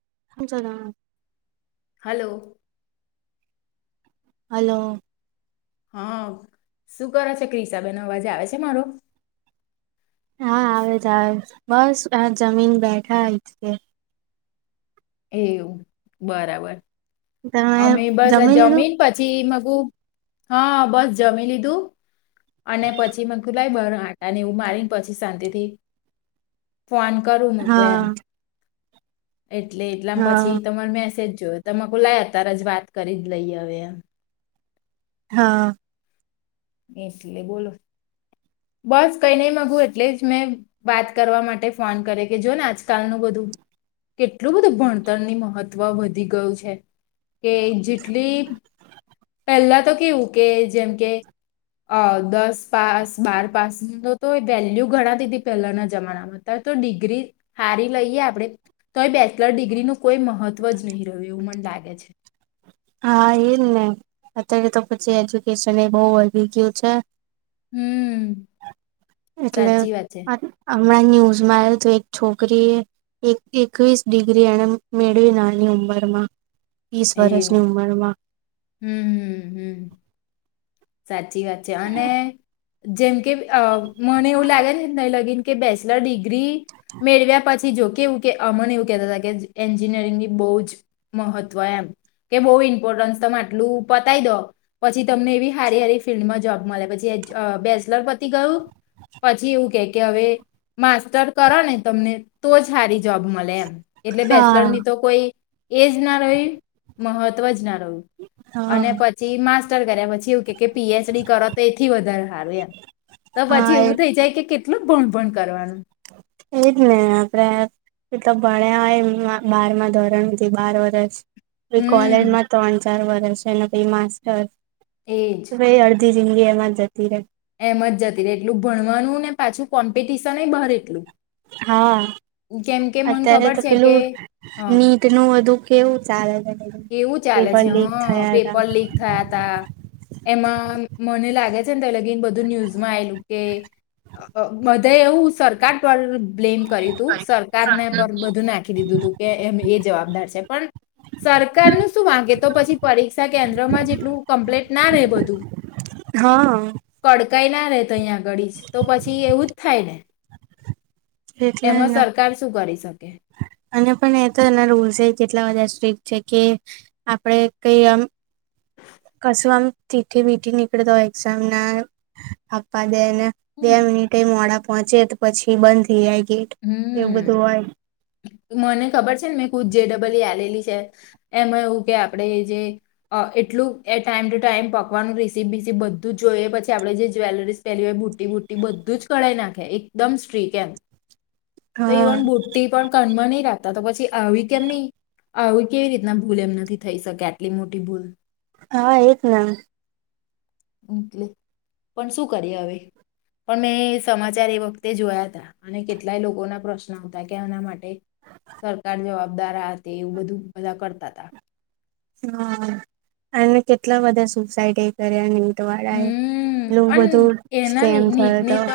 [unintelligible] Hello hello હા શું કરો છે ક્રિષાબેન અવાજે આવે છે મારો હા આવે જ આવે છે. બસ આ જમી ને બેઠા હિચકે એવું બરાબર તમે અમે બસ આ જમી લીધું જમીન પછી હા બસ જમી લીધું અને પછી મે ખુલાય બ આટા ને એવું મારીને પછી શાંતિથી ફ્વાન કરું મકો હા એમ એટલે એટલામ હા પછી તમાર મેસેજ તકુલા અત્યારે જ વાત કરી જ લઈ હવે એમ હા એટલે બોલો બસ કઈ નહી માગુ એટલે જ મેં વાત કરવા માટે ફોન કરે કે જો ને આજકાલનું બધું કેટલું બધું ભણતરની મહત્વ વધી ગયું છે કે જેટલી પહેલા તો કેવું કે જેમ કે અ દસ પાસ બાર પાસનું તો તો વેલ્યુ ગણાતી હતી પહેલાના જમાનામાં ત તો ડિગ્રી હારી લઈએ આપણે તો બેચલર ડિગ્રીનું કોઈ મહત્વ જ નહીં રહ્યું એવું મને લાગે છે હા એજ ને અત્યારે તો પછી એજ્યુકેશન એ બહુ વધી ગયું છે હમ એટલે સાચી વાત છે હમણાં ન્યૂઝમાં આવ તો એક છોકરીએ એક એકવીસ ડિગ્રી એને મેળવી નાની ઉંમરમાં. વીસ વર્ષ. હમ એવું હમ હમ. સાચ. સાચી વાત છે અને. જેમ કે. અ મને એવું લાગે છે ન તઇ લગીન. કે બેચલર ડિગ્રી મેળવ્યા પછી જોકે એવું કે અમને એવું કેહેતા હતા કે એન્જિનિયરિંગની બહ જ મહત્વ એમ કે બહુ ઇમ્પોર્ટન્સ તમે આટલું પતાય દો પછી તમને એવી. સારી સારી ફિલ્ડમાં જોબ મળે પછી બેચલર પતી ગયું પછી એવું કે કે હવે માસ્ટર કરો ને તમને તો જ સારી જોબ મળે એમ. એટલે બેચલર હા ની તો કોઈ. એજ ના રહી મહત્વ જ ના. [inaudible] હા અને પછી માસ કર્યા પછી. પીએચડી કરો તો એથી વધારે સારું એમ તો હા પછી એ એવું થઈ જાય કે. કેટલું ભણ ભણ કરવાનું. એજ ને આપડે એ તો ભણ્યા હોય બારમાં ધોરણથી બાર વર્ષ. પછી હમ કોલેજમાં ત્રણ ચાર વર્ષ એના પછી માસ્ટર એજ. પહી અડધી જીંદગી એમાં જ જતી રહે એમા જ જતી રહે એટલું ભણવાનું ને પાછું કોમ્પિટિશનેય બહાર એટલું. હા કેમ કે મને અત્યારે ખબર તો છે કે પેલું હ નીટ નું બધું. કેવું ચાલે. છે કેવું ચાલે પેપર છે લીક હ થયા તા પેપર લીક થયા તા એમાં મને લાગે છે. તો લગી બધું ન્યુઝમાં આવેલું કે બધા એવું સરકાર પર બ્લેમ કર્યું તું સરકારને પર બધું નાખી દીધું તું કે એમ એ જવાબદાર છે પણ. સરકાર ન શું વાગે તો પછી પરીક્ષા કેન્દ્રમાં જેટલું કમ્પ્લેટ ના રહેે બધું હા કડકાઈ ના રહેે તો અહીંયા આગળ જ તો પછી એવું જ થાય ને. એટલા જ એમાં ના સરકાર શું કરી શકે અને પણ એ તો એના રૂલ્સ કેટલા બધા સ્ટક જે કે આપડે કઈ આમ કશું આમ તીખી મીઠી નીકળે તો એક્ઝામ ના આપ્પા દેને બે હમ હમ. મિનિટેય મોડા પહોંચે પછી બંધ જાય ગેટ હ, એવું બધું હોય મને ખબર છે ને મેં કુ જેડબલઈ આલેલી છે એમાં એવું કે આપડે જે એટલું એ ટાઈમ ટુ ટાઈમ પોકવાનું રેસીપ, બીસીપ બધું જ જોઈએ પછી આપડે જે જ્વેલરીસ પહેલી હોય બુટી, બુટી બધું જ કઢાઈ નાખે એકદમ સ્ટ્રીક એમ તો ઈવન હા બુટ્ટી પણ કાનમાં ની લતા તો પછી આવી કેમ ની આવી કેવી રીતના ભૂલ એમ નથી થઈ શકે આટલી મોટી ભૂલ હા, એક ના પણ શું કરીએ, હવે પણ મેં સમાચાર એ વખતે જોયા તાઅને કેટલાય લોકો ના પ્રશ્ન આવ હતા કે આના માટે સરકાર જવાબ દારા તે એવું બધું બધા કરતા હતા હા, અને કેટલા બધા સુસાઈડ એ કર્યા ને એવું દ્વારા હમ એલું અને બધું એના સ્કેમ થયો નીટની હતો તો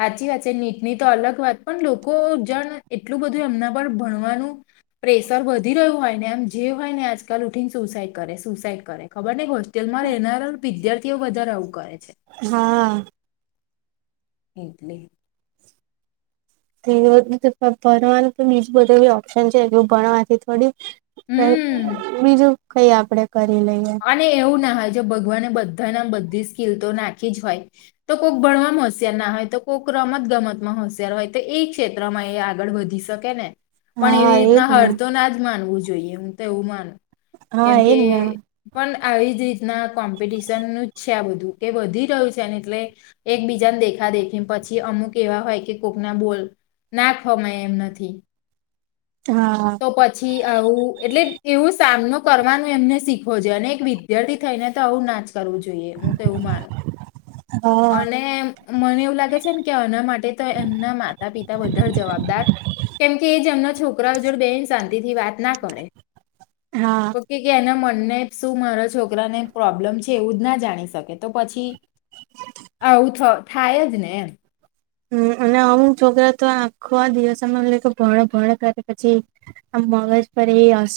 સાચી વાત નીટ ની તો અલગ વાત પણ લોકો જણ એટલું બધું એમના પર ભણવાનું પ્રેશર વધી રહ્યું હોય ને એમ જે હોય ને આજકાલ ઉઠીને સુસાઈડ કરે સુસાઈડ કરે ખબર ને જેલમાંરેહેના વિદ્યાર્થી તેઓ વધારે આવું કરે છે હા એટલે તે ભણવાનું તો બીજું બધું એ ઓપ્શન છે એ ભણવાથી થોડી હમ બીજું કઈ આપડે કરી લઈએ અને એવું ના હત ભગવાનને બધા નામ બધી સ્ કિલ તો નાખી જ હોય તો કોઈક ભણવાવામાં હોશિયાર ના હોય તો કોઈક રમત ગમતમાં હોશિયાર હોય તો એ ક્ષેત્રમાં એ આગળ વધી શકે ને પણ હા એવી રીતના એજ ને હળ તો ના જ માનવું છેએ જોઈએ હું તો એવું માનુ હા એજ ને પણ આવી જ રીતના કોમ્પિટિશનનું જ છે આ બધું કે વધી રહ્યું છેને એટલે એક બીજાને દેખા દેખી પછી અમુક એવા હોય કે કોકના બોલ નાખવામાંય એમ નાથી હા તો પછી આવું એટલે એવો સામનો કરવાનું એમને શીખ અને એક વિદ્યાર્થી થઈ ને તો આવું નાજ ું જોઈ તો એું માનું હા અને મને એવું લાગે છે ને કે આના માટે તો એમના માતા પિતા વધારે જવાબદાર કેમકે એજમના છોકરાઓ જોડ બેન શાંતિ થી વાત ના કરે હા કોકી કના તમને શું મારા છોકરાને પ્રોબ્લેમ છે એવું જ ના જાણી શકે તો પછી આવું થાય જ ને એમ હમ્મ અને અમુક છોકરા તો આખો આ દિવસમાં ભણ ભણ કરે પછી આ મગજ પર એ અસ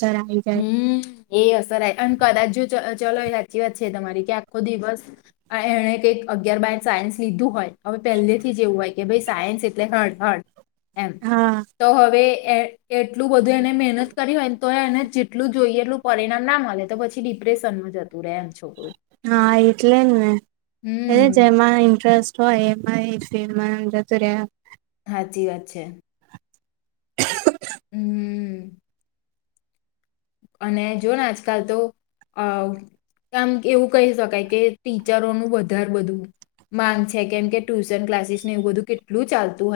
હમ્મ એ અસર આઈ અને કદાજ જો જ ચાલો એ સાચી વાત છે તમારી કે આખો દિવસ એણે કઈક અગિયાર બાર સાયન્સ લીધું હોય હવે પહેલેથી જ એવું હોય કે ભાઈ સાયન્સ એટલે હાર્ડ હાર્ડ. એમ હા તો હવે એ એટલું બધું એને મહેનત કરી હોય ને તો એને જેટલું જોઈએ એટલું પરિણામ ના મળે તો પછી ડિપ્રેશનમાં જતું રહે એમ છોકરું હા એટલે ને. એ હમ જેમાં ઇન્ટરેસ્ટ હ એમાં એ સ્ટ્રીમ વાલાનું જતું રીહ્યા. હાચી વાત છે. હમ્મ. અને જો ને આજકાલ તો અ આામ એવું કહી શકાય કે ટીચરોનું વધારે બધું માંગ છે કેમ કે ટ્યુશન ક્લાસીસ ને એવું બધું કે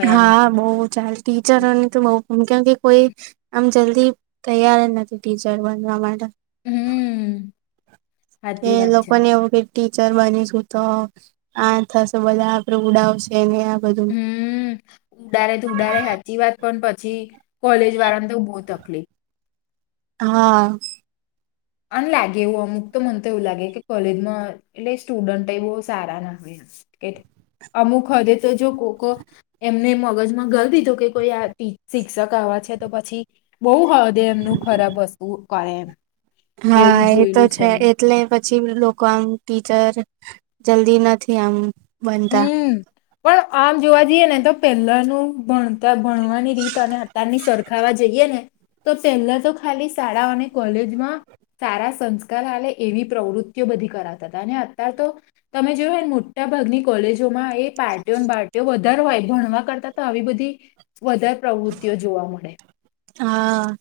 હા બઉ ચાલ ટીચરોની તો બઉ હમ્મ કે કે કોઈ આમ જલ્દી તૈયાર નથી ટીચર બનવા માટે. હમ્મ. એ લોકો ને એવું કે ટીચર બનીશું તો આ થશે બધા આપડે ઉડાવશે ને આમ. હમ્મ ઉડારે તો ઉડારે સાચી વાત પર પણ. પછી કોલેજ વાળા ને તો બોહ તકલીફ. હા. અને લાગે એવું અમુક તો, મને તો એવું લાગે કે કોલેજમાં એટલે સ્ટુડન્ટ એય બહું સારા નથી, એટ, અમુક હદે તો જો કોકો એમને મગજમાં ઘાલ દીધું કે કોઈ આ પી શિક્ષક આવા છે તો પછી બહુ હદે એમનું ખરાબ વસ્તુ કહે એમ. હા એવું એ તો જોયેલું છે, મેં એટલે પછી લોકો આમ ટીચર જલ્દી નથી આમ બનતા. હમ પણ આમ જોવા જઈએ ને તો પહેલાનું ભણ તા ભણવાની રીત અને અતારની સરખાવવા જઈએે ને તો પહેલા તો ખાલી શાળા અને કોલેજમાં સારા સંસ્કાર આલે એવી પ્રવૃત્તિઓ બધી કરાવતા તા, અને અત્યાર તો તમે જોયું હોય મોટા ભાગની કોલેજ જો માં એ પાર્ટીઓ બાર્ટીઓ બધ દર હોય, ભણવા કરતા તો આવી બધી વધારે પ્રવૃતિઓ જોવા મળે. હા.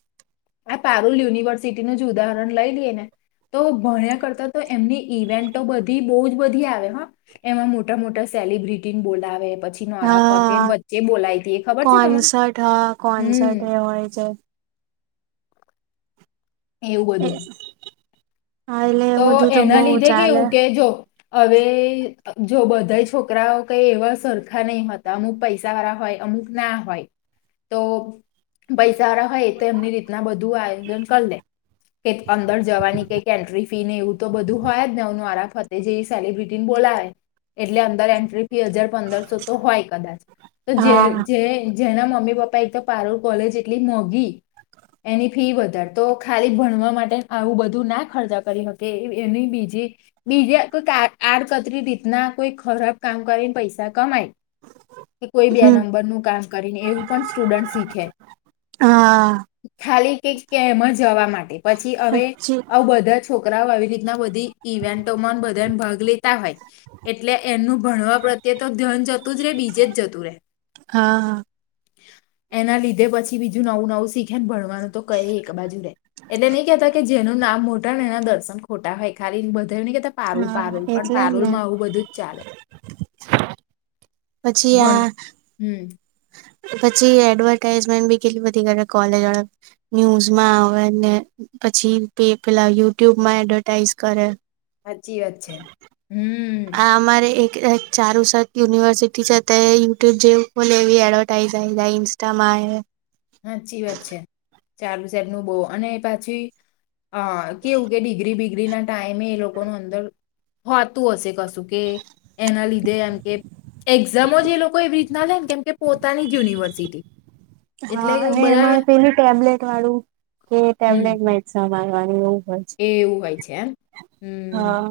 આ પારુલ યુનિવર્સિટીનું જ ઉદાહરણ લઈ લીએ ને, તો ભણ્યા કરતા તો એમની ઇવેન્ટો બધી બહુ જ બધી આવે હં, એમાં મો ટા-મોટા સેલિબ્રિટીન બોલાવે નોરા ફતેહીને હા, વચ્ચે બોલાવી હતી એ ખબર છે તમને કોન્સર્ટ હા, કોન્સર્ટ હમ એ હોય છે. એવું બધું. હા એટલે એ તો બધું એના બહુ લીધે ચાલે કેવું કે જો હવે જો બધા છોકરાઓ કઈ એવા સરખા નહી હતા અમુક પૈસા વાળા હોય અમુક ના હોય તો પૈસા વાળા હ એ તો એમની રીતના બધું આયોજન કરી લે. એક અંદર જવાની કઈક એન્ટ્રી ફી ને એવું તો બધું હોય જ મારા ફતે જે સેલિબ્રિટીને બોલાવે એટલે અંદર એન્ટ્રી બે હજાર પંદરસો તો હોય કદાચ તો હા જે જેના મમ્મી પપ્પા એક તો પારોર કોલેજ એટલી મોઘી એની ફી વધારે તો ખાલી ભણવા માટે આવું બધું ના ખર્ચા કરી શકે એની બીજી બીજા કો આડકતરી રીતના કોઈ ખરાબ કામ કરીને પૈસા કમાય કે કોઈ બે હમ નંબરનું કામ કરીને એવું પણ સ્ટુડન્ટ શીખે હા. ખાલી કે કે એમ જવા માટે પછી હવે પછી આવું બધા જ કરા આવી રીતના બધી ઇવેન્ટોમાં બધાને ભાગ લેતા હોય એટલે એમનું ભણવા પ્રત્યે તો ધ્યાન જતું જ રે બીજે જ જતું રે હા એના લીધે પછી બીજું નવું નવું શીખે ભણ ભણવાનું તો તઈ એક બાજુે રે એટલે નહી કતા કે જેનું નામ મો એના દર્શન ખોટા હોય ખાલી બધા બધા નઈ કેતા પારૂલ હા પારોલ પણ એટલે જ ને. પારોલમાં આવું બધું જ ચાલે પછી આ ભણ હમ પછી એડવર્ટાઈઝમેન્ટ બી કેટલી બધી કરે કોલેજવાળા ન્યુઝમાં આવે ને પછી પેલા યુટ્યુબમાં એડવર્ટાઈઝ કરે. સાચી વાત છે હમ આ અમારે એક ચારુસત યુનિવર્સિટી જ હતા યુટ્યુબ જે ખોલે એવી એડવર્ટાઈઝ જાય ઇન્સ્ટામાં આવે સાચી વાત છે ચારુસતનું બહુ અને પાછી હા કેવું કે ડિગ્રી બીગ [inaudible] ના ટાઈમે એ લોકોનું અંદર હોતું હશે કશું કે એના લીધે એમ કે એક્ઝામો જ એ લોકો એવી રીતના લે ને કેમ કે પોતાની જ યુનિવર્સિટી હા એટલે અને બધા એમાંરે પેલું ટેબ્લેટ વાળું કે ટેબ્લેટ મા એક્ઝામ નાનુ એવુ એ એવું હોય છે એમ હા હમ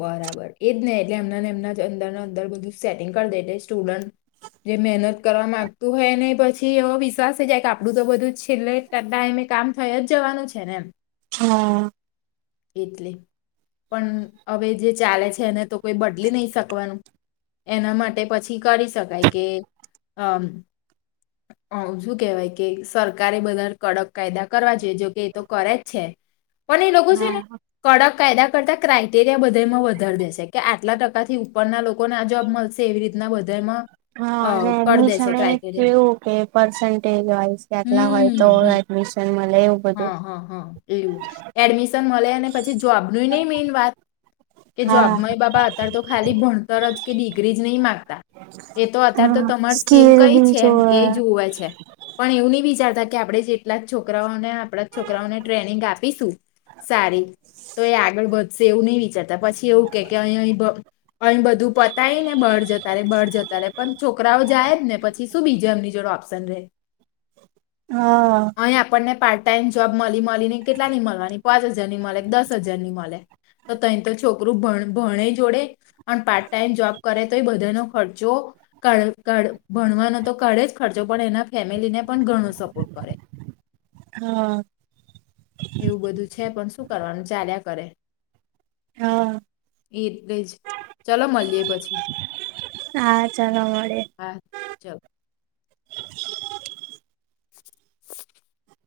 બરાબર એજ નહ એટલે એમનાને એમના અંદર અંદર બધું સેટિંગ કરી દે એટલે સ્ટુડન્ટ જે મહેનત કરવા માંગતું હોય ને પછી એવ વિશ્વાસ છે જાય કે આપડું તો બધું છેલ્લેતા એ કામ થય જ જવાનું છે ને એમ હા એટલે પણ હવે જે ચાલે છે એને તો કોઈ બદલી નહી શકવાનું એના માટે પછી કરી શકાય કે આમ હ શું કેહેવાય કે સરકારે બધા કડક કાયદા કરવા જોઈએ જોકે એ તો કરે જ છે પણ એ લોકો છે ને હા કડક કાયદા કરતા ક્રાઈટેરિયા બધામાં વધારી દેશે કે આટલા ટકાથી ઉપરના લોકોને આ જોબ મળશે એવી રીતના બધામાં હા અ, અને કરી એમની દેશે સામે એ ક્રાઇટેરિયા કેવું કે પર્સન્ટેજ વાઇસ કે આટલા હોય તો હમ હમ એડમિશન મળે એવું બધું. હા હા હા લું એડમિશન મળે અને પછી જોબ જોઈ નઈ મેન વાત કે જો હા. મમ્મી પપ્પા અત્યારે તો ખાલી ભણતર જ કે ડિગ્રી જ [unintelligible] એ તો અત્યારે તો હા તમાર સ્કીિલ સ્કીલ કઈ બી છે જોવે. એ જુવે છે પણ એવું નહી વિચારતા કે આપણેે જેટલા જ છોકઓ આપણા જ છોકરાઓને ટ્રેનિંગ આપીશું સારી તો એ આગળ વધ સ એવું નહી વિચારતા પછી એવું કે અહી અહી બધું પતાય ને બળ જતા ર બળ જતા રે પણ છોકરાઓ જાય જ ને પછી શું બીજે એમની જોડે ઓપ્શન રહે હા. અહીં આપણને પાર્ટ ટાાઈમ જોબ મળી મળીને કેટલાની મળવાની, પાંચ હજારની મળે કે દસ હજારની મળે તો તં તો છોકરું ભણે જોડે પણ પાર્ટ ટાાઈમ જોબ કરે તો એ બધાનો ખર્ચો ભણવાનો તો કાઢે જ ખર્ચો પણ એના ફેમિલીને પણ ઘણો સપોર્ટ કરે હા. એવું બધું છે પણ શું કરવાનું ચાલ્યા કરે. હા એટલે જ ચલો મળીએ પછી. હા ચાલો મળે. હા ચાલ. [inaudible]